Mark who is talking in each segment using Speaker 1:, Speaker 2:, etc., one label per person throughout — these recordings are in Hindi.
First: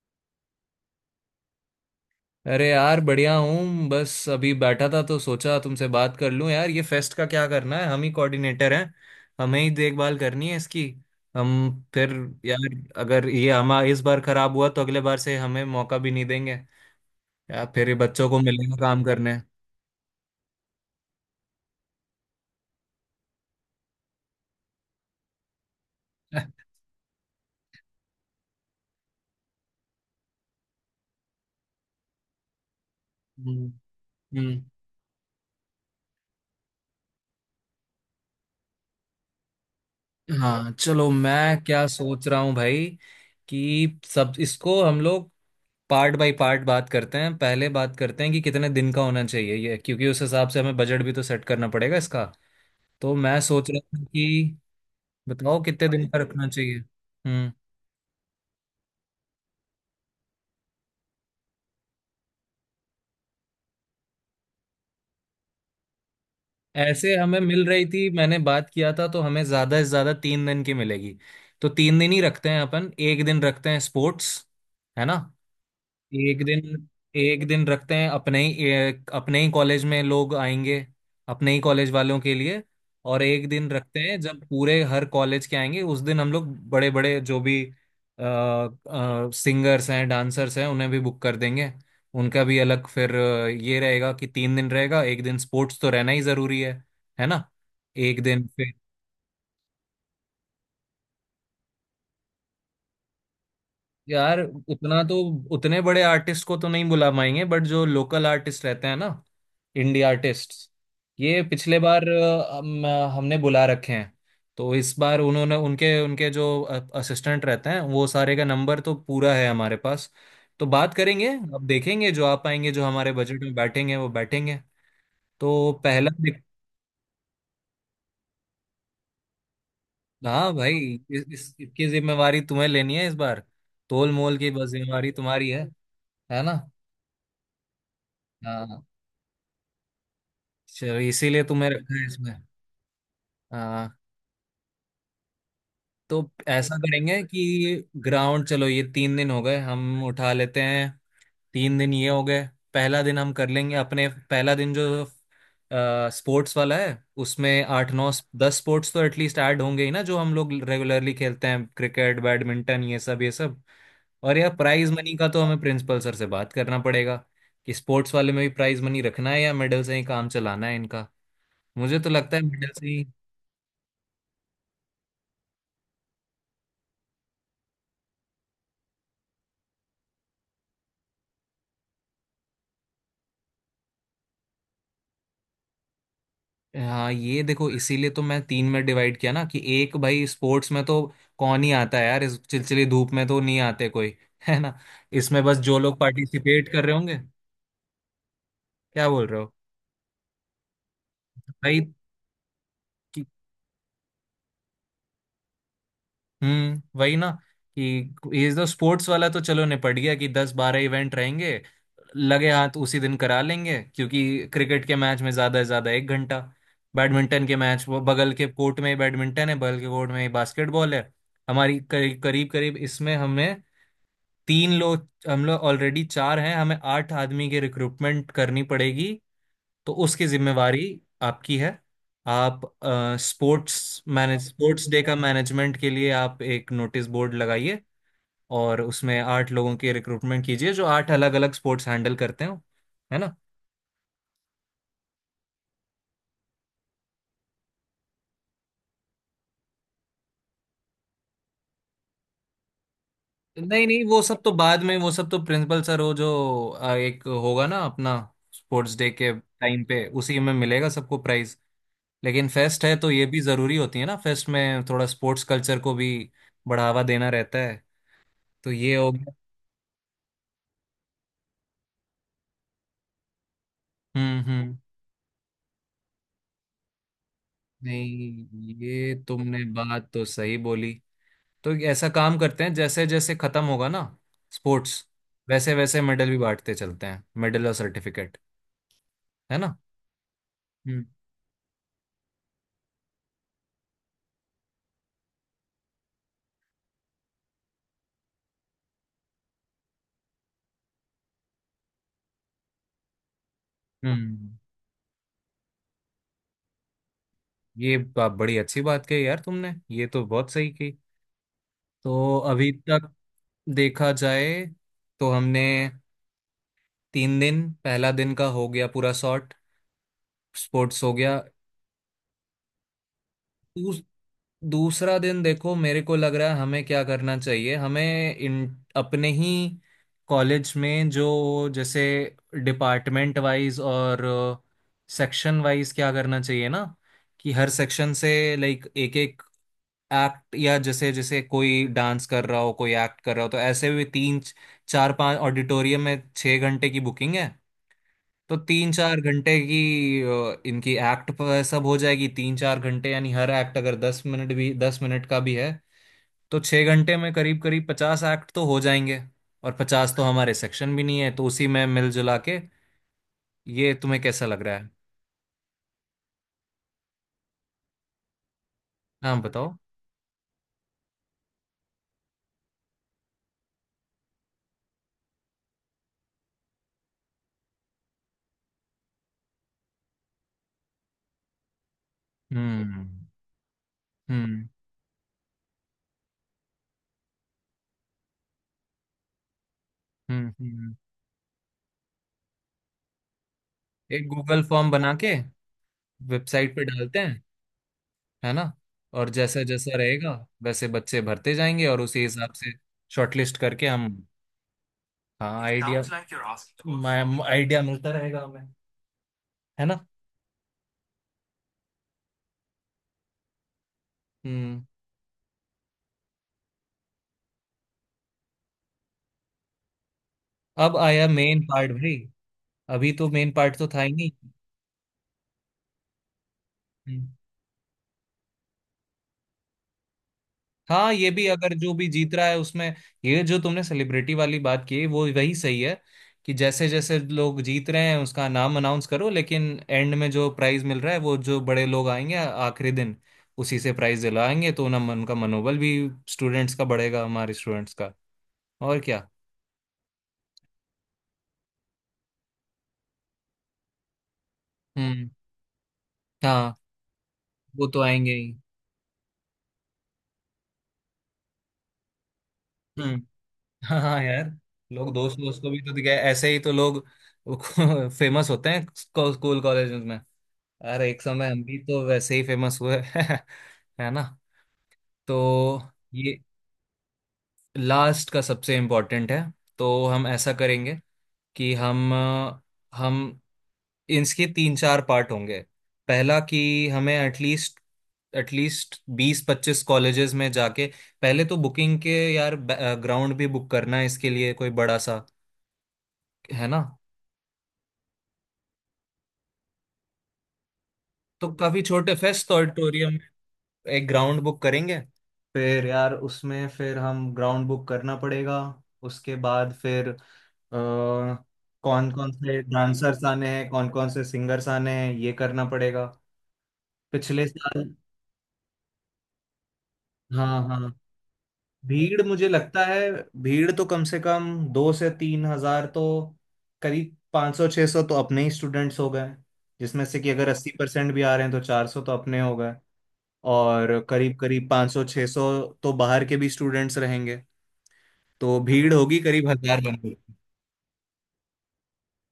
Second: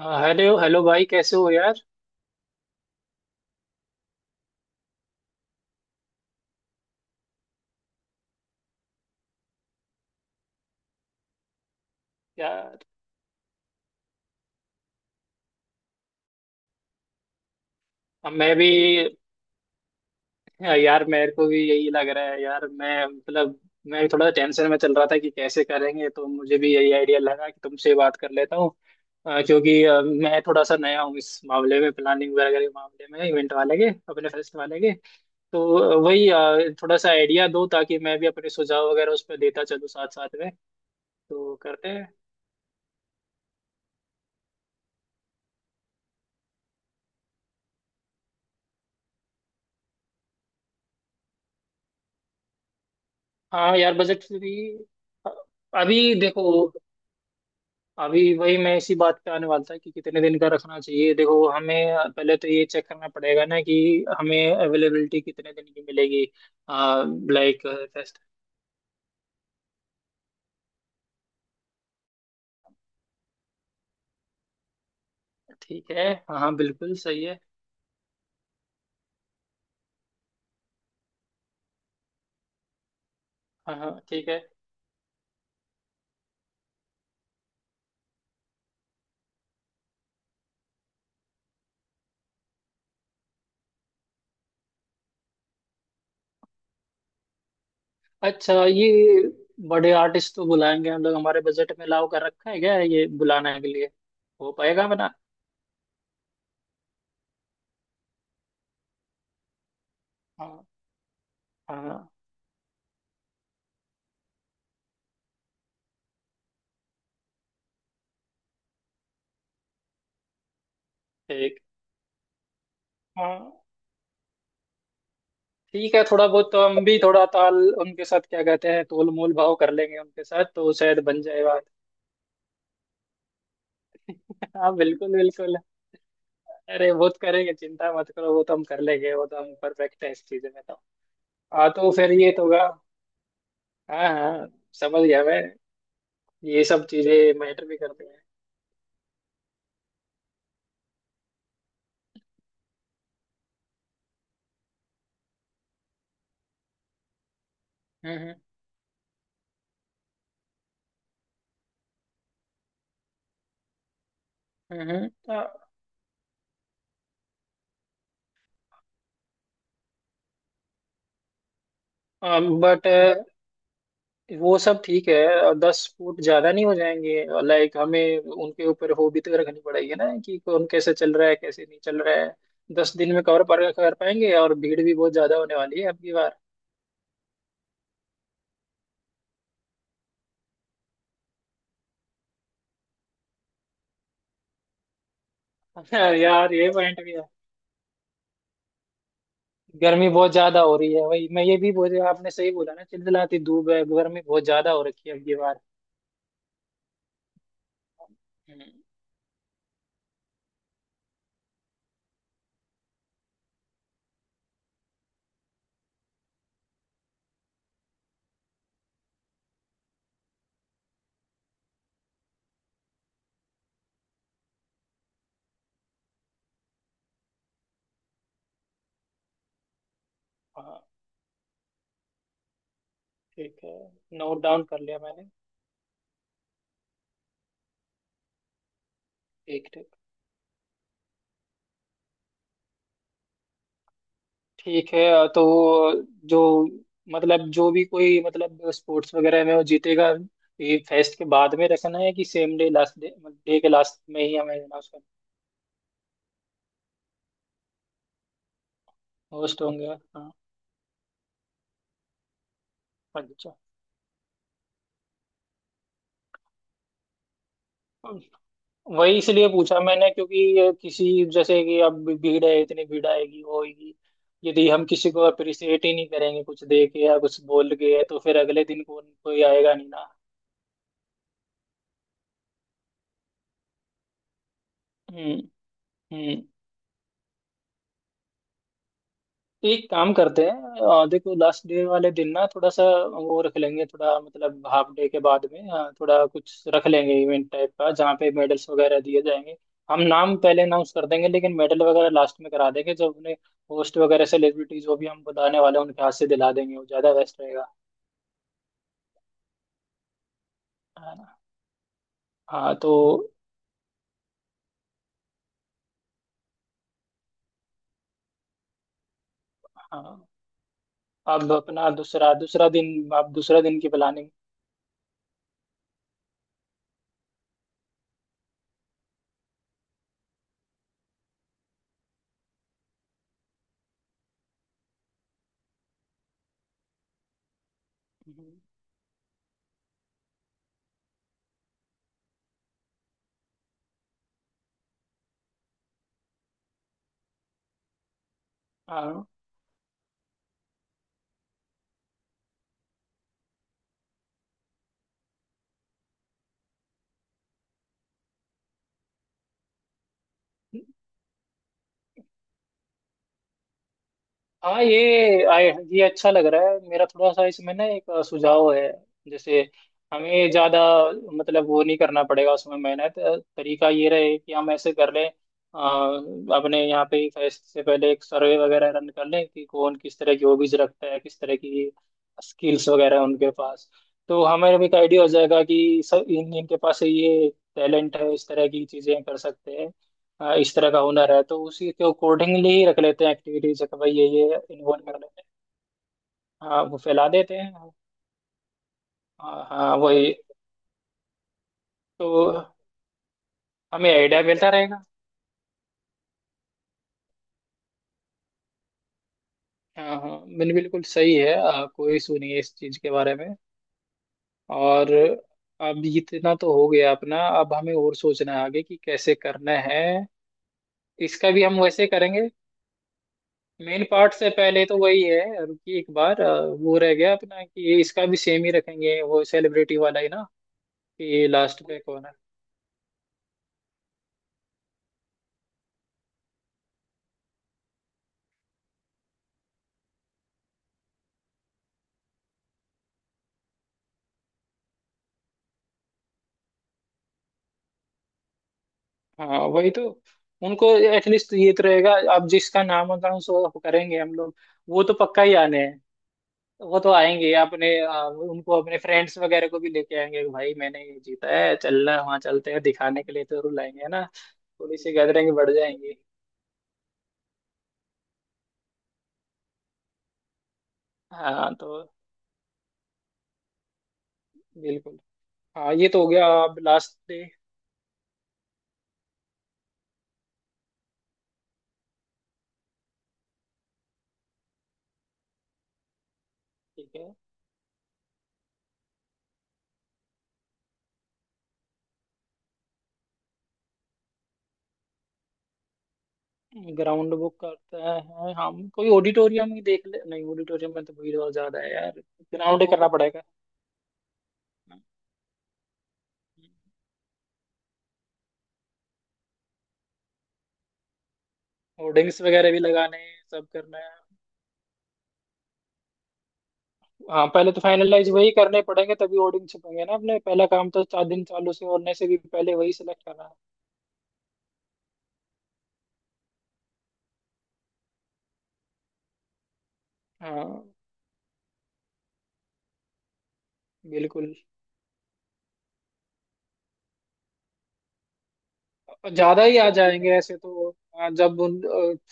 Speaker 1: हाँ, हेलो हेलो भाई कैसे हो यार।
Speaker 2: अरे यार बढ़िया हूँ। बस अभी बैठा था तो सोचा तुमसे बात कर लूँ। यार ये फेस्ट का क्या करना है? हम ही कोऑर्डिनेटर हैं, हमें ही देखभाल करनी है इसकी। हम फिर यार
Speaker 1: यार
Speaker 2: अगर ये हम इस बार खराब हुआ तो अगले बार से हमें मौका भी नहीं देंगे। यार फिर ये बच्चों
Speaker 1: अब
Speaker 2: को
Speaker 1: मैं भी।
Speaker 2: मिलेगा काम करने।
Speaker 1: यार मेरे को भी यही लग रहा है यार। मैं भी थोड़ा टेंशन में चल रहा था कि कैसे करेंगे, तो मुझे भी यही आइडिया लगा कि तुमसे बात कर लेता हूँ। क्योंकि मैं थोड़ा सा नया हूँ इस मामले में, प्लानिंग वगैरह के मामले में, इवेंट
Speaker 2: हम्म।
Speaker 1: वाले के, अपने फेस्ट
Speaker 2: हम्म।
Speaker 1: वाले के। तो वही थोड़ा सा आइडिया दो ताकि मैं भी अपने सुझाव वगैरह उस पर देता चलूँ साथ साथ में।
Speaker 2: हाँ चलो
Speaker 1: तो
Speaker 2: मैं क्या
Speaker 1: करते हैं।
Speaker 2: सोच रहा हूँ भाई, कि सब इसको हम लोग पार्ट बाय पार्ट बात करते हैं। पहले बात करते हैं कि कितने दिन का होना चाहिए ये, क्योंकि उस हिसाब से हमें बजट भी तो सेट करना पड़ेगा इसका। तो मैं सोच
Speaker 1: हाँ
Speaker 2: रहा
Speaker 1: यार,
Speaker 2: था
Speaker 1: बजट फ्री।
Speaker 2: कि बताओ कितने
Speaker 1: अभी
Speaker 2: दिन का रखना
Speaker 1: देखो,
Speaker 2: चाहिए। हम्म।
Speaker 1: अभी वही मैं इसी बात पे आने वाला था कि कितने दिन का रखना चाहिए। देखो, हमें पहले तो ये चेक करना पड़ेगा ना कि हमें अवेलेबिलिटी कितने दिन की मिलेगी।
Speaker 2: ऐसे हमें
Speaker 1: लाइक
Speaker 2: मिल रही थी,
Speaker 1: फेस्ट।
Speaker 2: मैंने बात किया था तो हमें ज्यादा से ज्यादा तीन दिन की मिलेगी। तो तीन दिन ही रखते हैं अपन। एक दिन रखते हैं स्पोर्ट्स, है ना।
Speaker 1: ठीक है, हाँ
Speaker 2: एक
Speaker 1: हाँ
Speaker 2: दिन,
Speaker 1: बिल्कुल सही है।
Speaker 2: एक दिन रखते हैं अपने ही अपने ही कॉलेज में लोग आएंगे, अपने ही कॉलेज वालों के लिए। और एक दिन
Speaker 1: हाँ हाँ
Speaker 2: रखते हैं
Speaker 1: ठीक है।
Speaker 2: जब पूरे हर कॉलेज के आएंगे, उस दिन हम लोग बड़े बड़े जो भी सिंगर्स हैं डांसर्स हैं उन्हें भी बुक कर देंगे। उनका भी अलग फिर ये रहेगा कि तीन दिन रहेगा। एक दिन स्पोर्ट्स तो रहना ही जरूरी है ना। एक दिन
Speaker 1: अच्छा
Speaker 2: फिर
Speaker 1: ये बड़े आर्टिस्ट तो बुलाएंगे हम लोग, हमारे बजट में लाओ कर रखा है क्या ये बुलाने के लिए?
Speaker 2: यार
Speaker 1: हो पाएगा
Speaker 2: उतना
Speaker 1: बना?
Speaker 2: तो, उतने बड़े आर्टिस्ट को तो नहीं बुला पाएंगे बट जो लोकल आर्टिस्ट रहते हैं ना, इंडी आर्टिस्ट।
Speaker 1: हाँ
Speaker 2: ये
Speaker 1: हाँ
Speaker 2: पिछले बार
Speaker 1: हाँ,
Speaker 2: हमने बुला रखे हैं। तो इस बार उन्होंने उनके उनके जो असिस्टेंट रहते हैं वो सारे का नंबर तो पूरा है हमारे पास। तो बात करेंगे,
Speaker 1: ठीक।
Speaker 2: अब देखेंगे जो आ पाएंगे, जो हमारे बजट में
Speaker 1: हाँ
Speaker 2: बैठेंगे वो बैठेंगे। तो
Speaker 1: ठीक है,
Speaker 2: पहला
Speaker 1: थोड़ा बहुत तो हम भी थोड़ा ताल, उनके साथ क्या कहते हैं, तोल मोल भाव कर लेंगे उनके साथ
Speaker 2: हाँ
Speaker 1: तो
Speaker 2: भाई,
Speaker 1: शायद बन जाएगा।
Speaker 2: इसकी जिम्मेवारी तुम्हें लेनी है इस बार। तोल मोल की बस
Speaker 1: हाँ
Speaker 2: जिम्मेवारी
Speaker 1: बिल्कुल
Speaker 2: तुम्हारी
Speaker 1: बिल्कुल।
Speaker 2: है ना।
Speaker 1: अरे वो तो करेंगे, चिंता मत करो, वो तो हम कर
Speaker 2: हाँ
Speaker 1: लेंगे, वो तो हम परफेक्ट है इस चीज़ में तो।
Speaker 2: चलो इसीलिए
Speaker 1: हाँ
Speaker 2: तुम्हें
Speaker 1: तो
Speaker 2: रखा है
Speaker 1: फिर ये
Speaker 2: इसमें।
Speaker 1: तो होगा।
Speaker 2: हाँ
Speaker 1: हाँ हाँ, समझ गया मैं।
Speaker 2: तो
Speaker 1: ये
Speaker 2: ऐसा
Speaker 1: सब
Speaker 2: करेंगे
Speaker 1: चीज़ें मैटर भी
Speaker 2: कि
Speaker 1: करती हैं।
Speaker 2: ग्राउंड, चलो ये तीन दिन हो गए हम उठा लेते हैं। तीन दिन ये हो गए। पहला दिन हम कर लेंगे अपने। पहला दिन जो स्पोर्ट्स वाला है, उसमें आठ नौ
Speaker 1: हम्म
Speaker 2: दस स्पोर्ट्स तो एटलीस्ट ऐड होंगे ही ना जो हम लोग रेगुलरली खेलते हैं। क्रिकेट बैडमिंटन ये सब ये सब। और यह प्राइज
Speaker 1: हम्म।
Speaker 2: मनी का तो हमें प्रिंसिपल सर से बात करना पड़ेगा कि स्पोर्ट्स वाले में भी प्राइज मनी रखना है या मेडल से ही काम चलाना है इनका। मुझे तो लगता है मेडल
Speaker 1: बट
Speaker 2: से ही।
Speaker 1: वो सब ठीक है। और 10 फुट ज़्यादा नहीं हो जाएंगे? लाइक हमें उनके ऊपर हो भी तो रखनी पड़ेगी ना कि कौन कैसे चल रहा है, कैसे नहीं चल रहा है। 10 दिन में कवर पर कर पाएंगे? और भीड़ भी बहुत ज़्यादा होने वाली है अब की बार।
Speaker 2: हाँ ये देखो इसीलिए तो मैं तीन में डिवाइड किया ना कि एक भाई स्पोर्ट्स में तो कौन ही आता है यार, इस चिलचिली धूप में तो नहीं आते कोई है ना। इसमें बस जो लोग
Speaker 1: यार
Speaker 2: पार्टिसिपेट
Speaker 1: ये
Speaker 2: कर रहे
Speaker 1: पॉइंट भी।
Speaker 2: होंगे। क्या बोल रहे हो
Speaker 1: गर्मी बहुत ज्यादा हो रही है, वही मैं ये भी
Speaker 2: भाई।
Speaker 1: बोल, आपने सही बोला ना, चिलचिलाती धूप है, गर्मी बहुत ज्यादा हो रखी है अब ये बार।
Speaker 2: वही ना कि ये तो
Speaker 1: हम्म,
Speaker 2: स्पोर्ट्स वाला तो चलो निपट गया कि दस बारह इवेंट रहेंगे। लगे हाथ उसी दिन करा लेंगे, क्योंकि क्रिकेट के मैच में ज्यादा से ज्यादा एक घंटा, बैडमिंटन के मैच वो बगल के कोर्ट में ही बैडमिंटन है, बगल के कोर्ट में ही बास्केटबॉल है। हमारी करीब करीब करीब इसमें हमें तीन लोग, हम लोग ऑलरेडी चार हैं, हमें आठ आदमी की रिक्रूटमेंट करनी पड़ेगी। तो उसकी जिम्मेवारी
Speaker 1: हाँ
Speaker 2: आपकी है। आप
Speaker 1: ठीक है,
Speaker 2: स्पोर्ट्स
Speaker 1: नोट
Speaker 2: मैनेज,
Speaker 1: डाउन कर
Speaker 2: स्पोर्ट्स
Speaker 1: लिया
Speaker 2: डे का
Speaker 1: मैंने।
Speaker 2: मैनेजमेंट के लिए आप एक नोटिस बोर्ड लगाइए और उसमें आठ
Speaker 1: ठीक
Speaker 2: लोगों
Speaker 1: ठीक।
Speaker 2: की रिक्रूटमेंट कीजिए जो आठ अलग अलग स्पोर्ट्स हैंडल करते हो, है ना।
Speaker 1: ठीक है तो जो, मतलब जो भी कोई, मतलब स्पोर्ट्स वगैरह में वो जीतेगा, ये फेस्ट के बाद में रखना है कि same day last day, day के
Speaker 2: नहीं
Speaker 1: लास्ट
Speaker 2: नहीं वो
Speaker 1: में ही
Speaker 2: सब तो
Speaker 1: हमें ना
Speaker 2: बाद में।
Speaker 1: उसका
Speaker 2: वो सब तो प्रिंसिपल सर हो जो एक होगा ना अपना स्पोर्ट्स डे के
Speaker 1: होस्ट
Speaker 2: टाइम
Speaker 1: होंगे?
Speaker 2: पे,
Speaker 1: हाँ
Speaker 2: उसी में मिलेगा सबको प्राइज। लेकिन फेस्ट है तो ये भी
Speaker 1: अच्छा,
Speaker 2: जरूरी होती है ना, फेस्ट में थोड़ा स्पोर्ट्स कल्चर को भी बढ़ावा देना रहता है। तो ये हो
Speaker 1: वही
Speaker 2: गया।
Speaker 1: इसलिए पूछा मैंने क्योंकि ये किसी, जैसे कि अब भीड़ है, इतनी भीड़ आएगी वो होगी,
Speaker 2: हम्म।
Speaker 1: यदि
Speaker 2: हम्म।
Speaker 1: हम किसी को अप्रिशिएट ही नहीं करेंगे कुछ दे के या कुछ बोल के, तो फिर अगले
Speaker 2: नहीं
Speaker 1: दिन कौन,
Speaker 2: ये
Speaker 1: कोई
Speaker 2: तुमने
Speaker 1: आएगा नहीं
Speaker 2: बात
Speaker 1: ना।
Speaker 2: तो सही बोली। तो ऐसा काम करते हैं, जैसे जैसे खत्म होगा ना स्पोर्ट्स,
Speaker 1: हम्म
Speaker 2: वैसे वैसे मेडल भी
Speaker 1: हम्म।
Speaker 2: बांटते चलते हैं, मेडल और सर्टिफिकेट, है
Speaker 1: तो
Speaker 2: ना।
Speaker 1: एक काम करते हैं,
Speaker 2: हम्म।
Speaker 1: देखो लास्ट डे वाले दिन ना थोड़ा सा वो रख लेंगे, थोड़ा मतलब हाफ डे के बाद में थोड़ा कुछ रख लेंगे इवेंट टाइप का जहाँ पे मेडल्स वगैरह दिए जाएंगे। हम नाम पहले अनाउंस कर देंगे लेकिन मेडल वगैरह लास्ट में करा देंगे, जो अपने होस्ट वगैरह
Speaker 2: हम्म।
Speaker 1: सेलिब्रिटीज जो भी हम बुलाने वाले हैं उनके हाथ से दिला देंगे, वो ज़्यादा बेस्ट रहेगा।
Speaker 2: ये बड़ी अच्छी बात कही यार तुमने, ये तो बहुत सही की।
Speaker 1: है ना?
Speaker 2: तो अभी
Speaker 1: हाँ तो
Speaker 2: तक देखा जाए तो हमने तीन दिन, पहला दिन का हो गया पूरा सॉर्ट।
Speaker 1: हाँ,
Speaker 2: स्पोर्ट्स हो गया।
Speaker 1: अब अपना दूसरा दूसरा दिन, आप दूसरा दिन की
Speaker 2: दूस,
Speaker 1: प्लानिंग।
Speaker 2: दूसरा दिन देखो मेरे को लग रहा है हमें क्या करना चाहिए, हमें इन अपने ही कॉलेज में जो जैसे डिपार्टमेंट वाइज और सेक्शन वाइज क्या करना चाहिए ना, कि हर सेक्शन से लाइक एक एक एक्ट, या जैसे जैसे कोई डांस कर रहा हो कोई एक्ट कर रहा हो। तो ऐसे भी तीन चार पांच, ऑडिटोरियम में छः घंटे की बुकिंग है। तो तीन चार
Speaker 1: हाँ
Speaker 2: घंटे की इनकी एक्ट पर सब हो जाएगी। तीन चार घंटे यानी हर एक्ट अगर दस मिनट भी, दस मिनट का भी है तो छः घंटे में करीब करीब पचास एक्ट तो हो जाएंगे। और पचास तो हमारे सेक्शन भी नहीं है तो उसी में मिलजुला के। ये तुम्हें कैसा लग रहा
Speaker 1: हाँ
Speaker 2: है?
Speaker 1: ये आए, ये अच्छा लग रहा है, मेरा थोड़ा सा इसमें ना एक सुझाव है।
Speaker 2: हाँ
Speaker 1: जैसे
Speaker 2: बताओ।
Speaker 1: हमें ज़्यादा, मतलब वो नहीं करना पड़ेगा उसमें मेहनत, तरीका ये रहे कि हम ऐसे कर लें, अपने यहाँ पे फेस्ट से पहले एक सर्वे वगैरह रन कर लें कि कौन किस तरह की हॉबीज रखता है, किस तरह की स्किल्स
Speaker 2: हम्म।
Speaker 1: वगैरह उनके पास। तो
Speaker 2: हम्म।
Speaker 1: हमें भी एक आइडिया हो जाएगा कि सब इन इनके पास ये टैलेंट है, इस तरह की चीज़ें कर सकते हैं।
Speaker 2: हम्म।
Speaker 1: आ, इस तरह
Speaker 2: हम्म।
Speaker 1: का हुनर है तो उसी के अकॉर्डिंगली ही रख लेते हैं एक्टिविटीज कि भाई
Speaker 2: एक
Speaker 1: ये
Speaker 2: गूगल फॉर्म
Speaker 1: इन्वॉल्व
Speaker 2: बना
Speaker 1: कर
Speaker 2: के
Speaker 1: लेते हैं।
Speaker 2: वेबसाइट
Speaker 1: हाँ
Speaker 2: पे
Speaker 1: वो
Speaker 2: डालते
Speaker 1: फैला
Speaker 2: हैं,
Speaker 1: देते हैं।
Speaker 2: है ना। और जैसा
Speaker 1: हाँ
Speaker 2: जैसा
Speaker 1: हाँ
Speaker 2: रहेगा
Speaker 1: वही
Speaker 2: वैसे बच्चे भरते जाएंगे और उसी हिसाब से
Speaker 1: तो,
Speaker 2: शॉर्टलिस्ट करके हम।
Speaker 1: हमें आइडिया मिलता रहेगा।
Speaker 2: हाँ आइडिया food. मैं something. आइडिया मिलता रहेगा हमें, है ना।
Speaker 1: हाँ हाँ, मैंने बिल्कुल सही है, आ, कोई इशू नहीं है इस चीज के बारे में।
Speaker 2: हम्म।
Speaker 1: और अब इतना तो हो गया अपना, अब हमें और सोचना है आगे कि कैसे करना है।
Speaker 2: अब आया
Speaker 1: इसका
Speaker 2: मेन
Speaker 1: भी हम
Speaker 2: पार्ट
Speaker 1: वैसे
Speaker 2: भाई।
Speaker 1: करेंगे,
Speaker 2: अभी तो मेन पार्ट तो था
Speaker 1: मेन
Speaker 2: ही नहीं।
Speaker 1: पार्ट से पहले तो वही है कि एक बार आ, वो रह
Speaker 2: हम्म,
Speaker 1: गया अपना कि इसका भी सेम ही रखेंगे, वो सेलिब्रिटी वाला ही ना,
Speaker 2: हाँ ये भी
Speaker 1: कि
Speaker 2: अगर
Speaker 1: लास्ट
Speaker 2: जो
Speaker 1: में
Speaker 2: भी
Speaker 1: कौन है।
Speaker 2: जीत रहा है उसमें, ये जो तुमने सेलिब्रिटी वाली बात की वो वही सही है। कि जैसे जैसे लोग जीत रहे हैं उसका नाम अनाउंस करो, लेकिन एंड में जो प्राइज मिल रहा है वो जो बड़े लोग आएंगे आखिरी दिन, उसी से प्राइज दिलाएंगे। तो ना मन उनका, मनोबल भी स्टूडेंट्स का बढ़ेगा, हमारे स्टूडेंट्स का। और क्या।
Speaker 1: हाँ वही तो, उनको एटलीस्ट ये तो रहेगा। अब जिसका नाम होता सो करेंगे हम लोग, वो तो
Speaker 2: हम्म।
Speaker 1: पक्का ही आने हैं।
Speaker 2: हाँ
Speaker 1: वो तो आएंगे,
Speaker 2: वो
Speaker 1: अपने
Speaker 2: तो
Speaker 1: आ,
Speaker 2: आएंगे ही।
Speaker 1: उनको अपने फ्रेंड्स वगैरह को भी लेके आएंगे कि भाई मैंने ये जीता है, चलना, वहाँ चलते हैं
Speaker 2: हम्म,
Speaker 1: दिखाने के लिए, तो
Speaker 2: हाँ
Speaker 1: रुलाएंगे, है
Speaker 2: हाँ
Speaker 1: ना?
Speaker 2: यार
Speaker 1: थोड़ी सी
Speaker 2: लोग दोस्त
Speaker 1: गैदरिंग
Speaker 2: दोस्त को
Speaker 1: बढ़
Speaker 2: भी तो
Speaker 1: जाएंगी।
Speaker 2: दिखाए, ऐसे ही तो लोग फेमस होते हैं स्कूल कॉलेज में। अरे एक समय हम
Speaker 1: हाँ
Speaker 2: भी
Speaker 1: तो
Speaker 2: तो वैसे ही फेमस हुए है ना।
Speaker 1: बिल्कुल।
Speaker 2: तो
Speaker 1: हाँ ये तो हो
Speaker 2: ये
Speaker 1: गया, अब लास्ट डे।
Speaker 2: लास्ट का सबसे इम्पोर्टेंट है। तो हम ऐसा करेंगे कि हम इसके तीन चार पार्ट होंगे। पहला कि हमें
Speaker 1: ठीक है,
Speaker 2: एटलीस्ट, एटलीस्ट बीस पच्चीस कॉलेजेस में जाके, पहले तो बुकिंग के यार, ग्राउंड भी बुक करना है इसके लिए कोई बड़ा सा, है ना।
Speaker 1: ग्राउंड बुक करते हैं, हम कोई ऑडिटोरियम ही देख ले, नहीं ऑडिटोरियम में तो भीड़
Speaker 2: तो
Speaker 1: और
Speaker 2: काफी
Speaker 1: ज्यादा है यार,
Speaker 2: छोटे फेस्ट
Speaker 1: ग्राउंड ही करना
Speaker 2: ऑडिटोरियम में।
Speaker 1: पड़ेगा।
Speaker 2: एक ग्राउंड बुक करेंगे। फिर यार उसमें फिर हम ग्राउंड बुक करना पड़ेगा। उसके बाद फिर कौन कौन
Speaker 1: होर्डिंग्स
Speaker 2: से
Speaker 1: वगैरह भी लगाने
Speaker 2: डांसर्स
Speaker 1: हैं,
Speaker 2: आने
Speaker 1: सब
Speaker 2: हैं कौन
Speaker 1: करना
Speaker 2: कौन
Speaker 1: है।
Speaker 2: से सिंगर्स आने हैं ये करना पड़ेगा। पिछले
Speaker 1: हाँ पहले तो
Speaker 2: साल
Speaker 1: फाइनलाइज वही करने पड़ेंगे, तभी होर्डिंग छपेंगे ना अपने,
Speaker 2: हाँ
Speaker 1: पहला
Speaker 2: हाँ,
Speaker 1: काम तो 4 दिन चालू से होने
Speaker 2: भीड़
Speaker 1: से भी
Speaker 2: मुझे
Speaker 1: पहले
Speaker 2: लगता
Speaker 1: वही
Speaker 2: है,
Speaker 1: सिलेक्ट करना है।
Speaker 2: भीड़ तो कम से कम दो से तीन हजार तो, करीब पाँच सौ छः सौ तो अपने ही स्टूडेंट्स हो गए, जिसमें से कि अगर अस्सी
Speaker 1: हाँ
Speaker 2: परसेंट भी आ रहे हैं तो चार सौ तो अपने हो गए। और करीब
Speaker 1: बिल्कुल।
Speaker 2: करीब 500 600 तो बाहर के भी स्टूडेंट्स रहेंगे। तो भीड़ होगी करीब
Speaker 1: ज्यादा ही
Speaker 2: हजार
Speaker 1: आ
Speaker 2: बंदे
Speaker 1: जाएंगे
Speaker 2: की।
Speaker 1: ऐसे तो। हाँ, जब उन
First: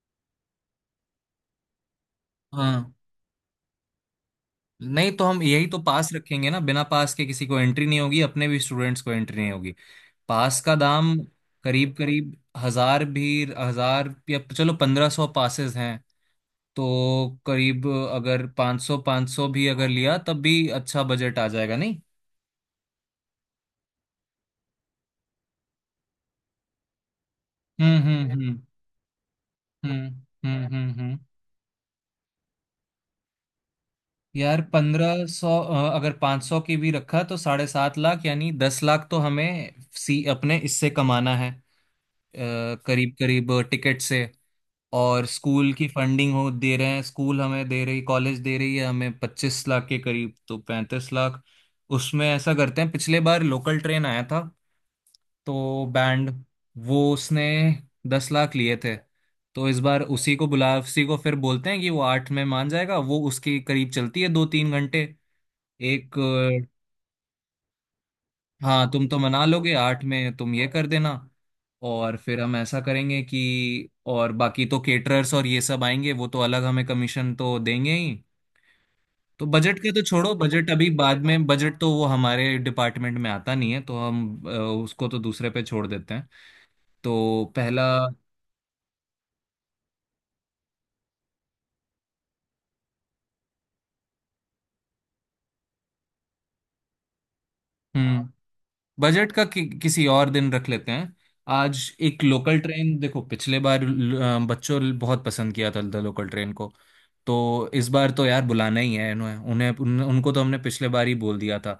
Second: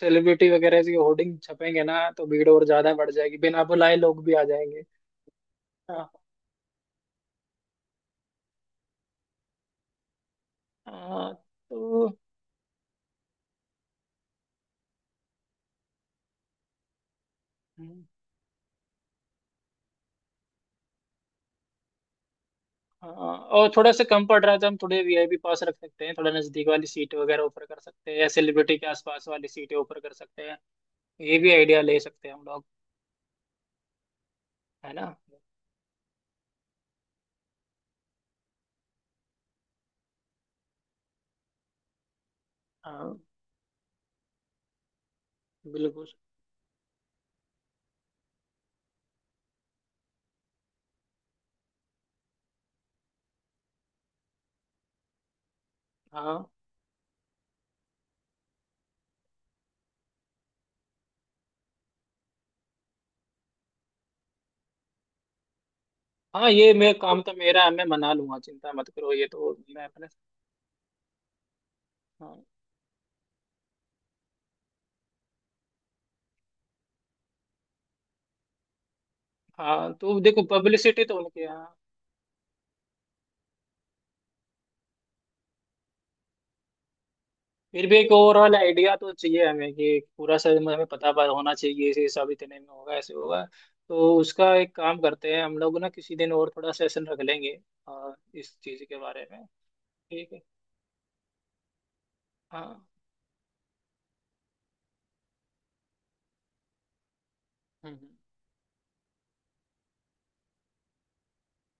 Speaker 1: सेलिब्रिटी वगैरह की होर्डिंग छपेंगे ना तो भीड़ और
Speaker 2: हाँ,
Speaker 1: ज्यादा बढ़ जाएगी, बिना बुलाए लोग भी आ जाएंगे।
Speaker 2: नहीं तो हम यही तो पास
Speaker 1: हाँ।
Speaker 2: रखेंगे ना, बिना पास के किसी को एंट्री नहीं होगी, अपने भी स्टूडेंट्स को एंट्री नहीं होगी। पास का दाम
Speaker 1: हाँ,
Speaker 2: करीब
Speaker 1: तो
Speaker 2: करीब हजार भी, हजार या चलो पंद्रह सौ पासेस हैं। तो करीब अगर पाँच सौ पाँच सौ भी अगर लिया तब भी अच्छा बजट आ जाएगा नहीं।
Speaker 1: हाँ और थोड़ा सा कम पड़ रहा है तो हम थोड़े वीआईपी पास रख सकते हैं, थोड़ा नजदीक वाली सीट वगैरह ऑफर कर
Speaker 2: हम्म।
Speaker 1: सकते हैं, या
Speaker 2: हम्म। हम्म।
Speaker 1: सेलिब्रिटी के आसपास वाली सीटें ऑफर
Speaker 2: हम्म।
Speaker 1: कर सकते हैं।
Speaker 2: हम्म। हम्म। हम्म।
Speaker 1: ये भी आइडिया ले सकते हैं हम लोग,
Speaker 2: यार
Speaker 1: है ना?
Speaker 2: पंद्रह सौ, अगर पाँच सौ की भी रखा तो साढ़े सात लाख, यानी दस लाख तो हमें सी अपने इससे कमाना है करीब
Speaker 1: हाँ
Speaker 2: करीब टिकट से। और स्कूल की
Speaker 1: बिल्कुल।
Speaker 2: फंडिंग हो दे रहे हैं, स्कूल हमें दे रही, कॉलेज दे रही है हमें पच्चीस लाख के करीब, तो पैंतीस लाख। उसमें ऐसा करते हैं पिछले बार लोकल ट्रेन आया था, तो बैंड
Speaker 1: हाँ
Speaker 2: वो उसने दस लाख लिए थे। तो इस बार उसी को बुला, उसी को फिर बोलते हैं कि वो आठ में मान जाएगा, वो उसके करीब चलती है दो तीन घंटे एक।
Speaker 1: हाँ ये मैं, काम तो मेरा है, मैं मना लूंगा, चिंता मत
Speaker 2: हाँ तुम
Speaker 1: करो,
Speaker 2: तो
Speaker 1: ये
Speaker 2: मना
Speaker 1: तो
Speaker 2: लोगे
Speaker 1: मैं
Speaker 2: आठ
Speaker 1: अपने।
Speaker 2: में, तुम ये कर देना। और फिर
Speaker 1: हाँ
Speaker 2: हम ऐसा करेंगे कि और बाकी तो केटरर्स और ये सब आएंगे वो तो अलग हमें कमीशन तो देंगे ही। तो बजट के
Speaker 1: हाँ,
Speaker 2: तो
Speaker 1: तो
Speaker 2: छोड़ो
Speaker 1: देखो
Speaker 2: बजट अभी
Speaker 1: पब्लिसिटी तो
Speaker 2: बाद
Speaker 1: उनके
Speaker 2: में,
Speaker 1: यहाँ,
Speaker 2: बजट तो वो हमारे डिपार्टमेंट में आता नहीं है तो अ, उसको तो दूसरे पे छोड़ देते हैं। तो पहला
Speaker 1: फिर भी एक ओवरऑल आइडिया तो चाहिए हमें कि पूरा सब हमें पता पा- होना चाहिए ऐसे, सब इतने में होगा, ऐसे होगा। तो उसका एक काम करते हैं हम लोग ना, किसी दिन और थोड़ा सेशन रख लेंगे आ,
Speaker 2: हम्म
Speaker 1: इस चीज के बारे
Speaker 2: बजट का
Speaker 1: में।
Speaker 2: कि, किसी और
Speaker 1: ठीक है।
Speaker 2: दिन रख लेते हैं। आज एक लोकल
Speaker 1: हाँ
Speaker 2: ट्रेन देखो पिछले बार बच्चों ने बहुत पसंद किया था द लोकल ट्रेन को। तो इस
Speaker 1: हम्म हम्म।
Speaker 2: बार तो यार बुलाना ही है इन्हें, उनको तो हमने पिछले बार ही बोल दिया था।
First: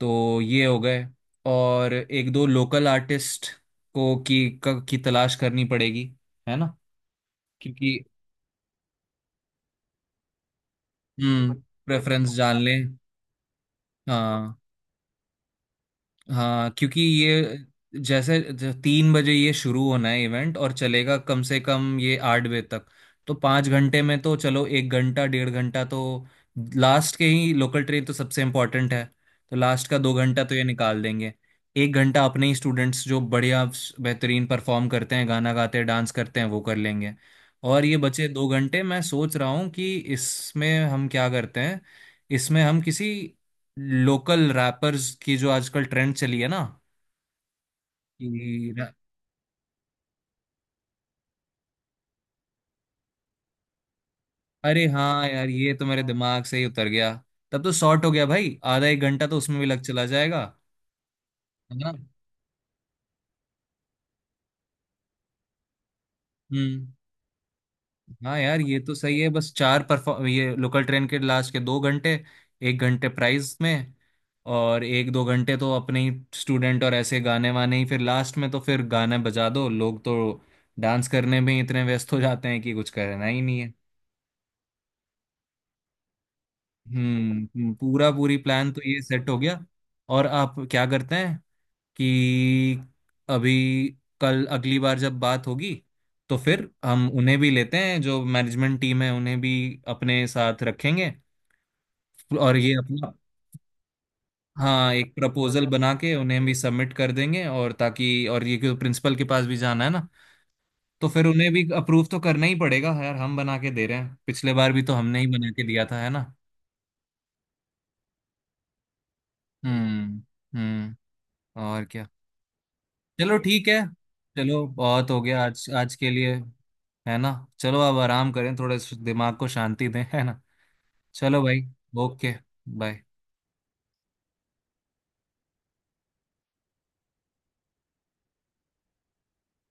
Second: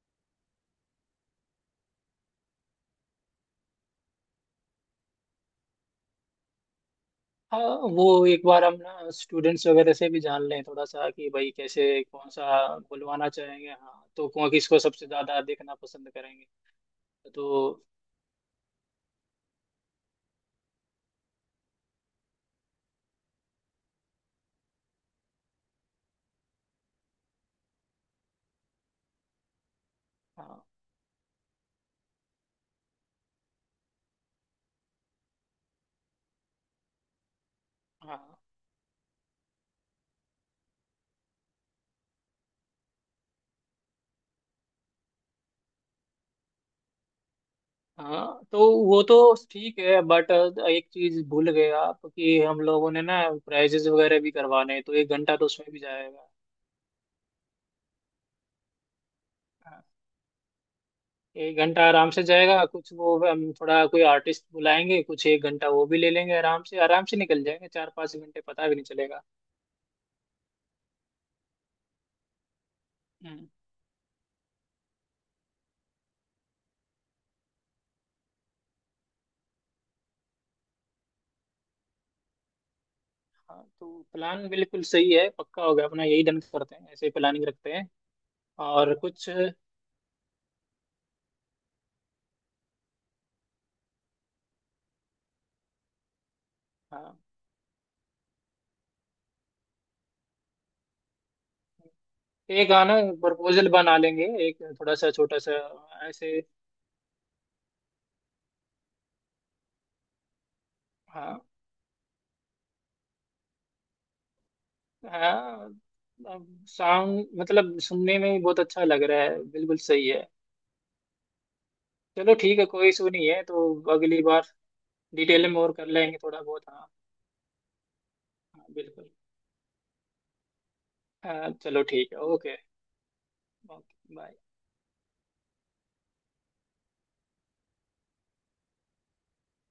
Speaker 2: तो ये हो गए। और एक दो लोकल आर्टिस्ट को की तलाश करनी पड़ेगी, है ना।
Speaker 1: हाँ
Speaker 2: क्योंकि
Speaker 1: वो एक बार हम ना स्टूडेंट्स वगैरह से भी जान लें थोड़ा सा कि भाई
Speaker 2: हम्म
Speaker 1: कैसे, कौन
Speaker 2: प्रेफरेंस
Speaker 1: सा
Speaker 2: जान लें।
Speaker 1: बुलवाना चाहेंगे, हाँ तो कौन
Speaker 2: हाँ
Speaker 1: किसको सबसे ज्यादा देखना पसंद करेंगे।
Speaker 2: हाँ क्योंकि ये
Speaker 1: तो
Speaker 2: जैसे तीन बजे ये शुरू होना है इवेंट और चलेगा कम से कम ये आठ बजे तक। तो पाँच घंटे में तो चलो एक घंटा डेढ़ घंटा तो लास्ट के ही, लोकल ट्रेन तो सबसे इम्पोर्टेंट है। तो लास्ट का दो घंटा तो
Speaker 1: हाँ
Speaker 2: ये निकाल देंगे। एक घंटा अपने ही स्टूडेंट्स जो बढ़िया बेहतरीन परफॉर्म करते हैं गाना गाते हैं डांस करते हैं वो कर लेंगे। और ये बचे
Speaker 1: हाँ।
Speaker 2: दो घंटे, मैं सोच रहा हूँ कि इसमें हम क्या करते हैं। इसमें हम किसी लोकल रैपर्स की जो आजकल ट्रेंड चली है ना,
Speaker 1: हाँ तो
Speaker 2: कि
Speaker 1: वो तो ठीक है बट, एक चीज भूल गए आप कि हम लोगों ने ना प्राइजेस वगैरह भी करवाने हैं
Speaker 2: अरे
Speaker 1: तो एक
Speaker 2: हाँ
Speaker 1: घंटा तो
Speaker 2: यार
Speaker 1: उसमें
Speaker 2: ये
Speaker 1: भी
Speaker 2: तो मेरे
Speaker 1: जाएगा।
Speaker 2: दिमाग से ही उतर गया। तब तो शॉर्ट हो गया भाई, आधा एक घंटा तो उसमें भी लग
Speaker 1: हाँ,
Speaker 2: चला जाएगा,
Speaker 1: एक
Speaker 2: है
Speaker 1: घंटा
Speaker 2: ना।
Speaker 1: आराम से जाएगा, कुछ वो हम थोड़ा कोई आर्टिस्ट बुलाएंगे, कुछ 1 घंटा वो भी ले लेंगे,
Speaker 2: हम्म।
Speaker 1: आराम से निकल जाएंगे, चार पाँच
Speaker 2: हाँ
Speaker 1: घंटे
Speaker 2: यार
Speaker 1: पता भी
Speaker 2: ये
Speaker 1: नहीं
Speaker 2: तो सही
Speaker 1: चलेगा।
Speaker 2: है। बस चार परफॉर्म ये लोकल ट्रेन के लास्ट के दो घंटे, एक घंटे
Speaker 1: हम्म।
Speaker 2: प्राइज में, और एक दो घंटे तो अपने ही स्टूडेंट और ऐसे गाने वाने ही। फिर लास्ट में तो फिर गाने बजा दो, लोग तो डांस करने में ही इतने व्यस्त हो जाते हैं कि कुछ करना ही
Speaker 1: हाँ
Speaker 2: नहीं।
Speaker 1: तो प्लान बिल्कुल सही है, पक्का होगा अपना, यही डन करते हैं, ऐसे ही
Speaker 2: हम्म।
Speaker 1: प्लानिंग रखते हैं।
Speaker 2: पूरा पूरी प्लान तो
Speaker 1: और
Speaker 2: ये सेट
Speaker 1: कुछ।
Speaker 2: हो गया। और आप क्या करते हैं कि अभी कल अगली बार जब बात होगी तो फिर हम
Speaker 1: हाँ
Speaker 2: उन्हें भी लेते हैं जो मैनेजमेंट टीम है उन्हें भी अपने साथ रखेंगे। और
Speaker 1: एक
Speaker 2: ये
Speaker 1: आना,
Speaker 2: अपना,
Speaker 1: प्रपोजल बना लेंगे एक,
Speaker 2: हाँ
Speaker 1: थोड़ा सा
Speaker 2: एक
Speaker 1: छोटा सा।
Speaker 2: प्रपोजल बना के
Speaker 1: ऐसे
Speaker 2: उन्हें भी सबमिट कर देंगे, और ताकि, और ये क्यों प्रिंसिपल के पास भी जाना है ना। तो फिर
Speaker 1: हाँ।
Speaker 2: उन्हें भी अप्रूव तो करना ही पड़ेगा यार, हम बना के दे रहे हैं, पिछले बार भी तो हमने ही बना के
Speaker 1: हाँ
Speaker 2: दिया था, है ना।
Speaker 1: साउंड, मतलब सुनने में ही बहुत अच्छा लग रहा है, बिल्कुल सही
Speaker 2: हम्म।
Speaker 1: है।
Speaker 2: हम्म। और क्या।
Speaker 1: चलो ठीक है कोई इशू नहीं
Speaker 2: चलो
Speaker 1: है, तो
Speaker 2: ठीक है।
Speaker 1: अगली बार
Speaker 2: चलो बहुत हो गया
Speaker 1: डिटेल में
Speaker 2: आज,
Speaker 1: और कर
Speaker 2: आज के
Speaker 1: लेंगे
Speaker 2: लिए,
Speaker 1: थोड़ा बहुत हाँ।
Speaker 2: है ना। चलो अब आराम करें
Speaker 1: हाँ,
Speaker 2: थोड़े,
Speaker 1: बिल्कुल।
Speaker 2: दिमाग को शांति दें, है ना। चलो
Speaker 1: हाँ
Speaker 2: भाई।
Speaker 1: चलो ठीक है
Speaker 2: okay.
Speaker 1: Okay.
Speaker 2: Bye.
Speaker 1: Okay bye.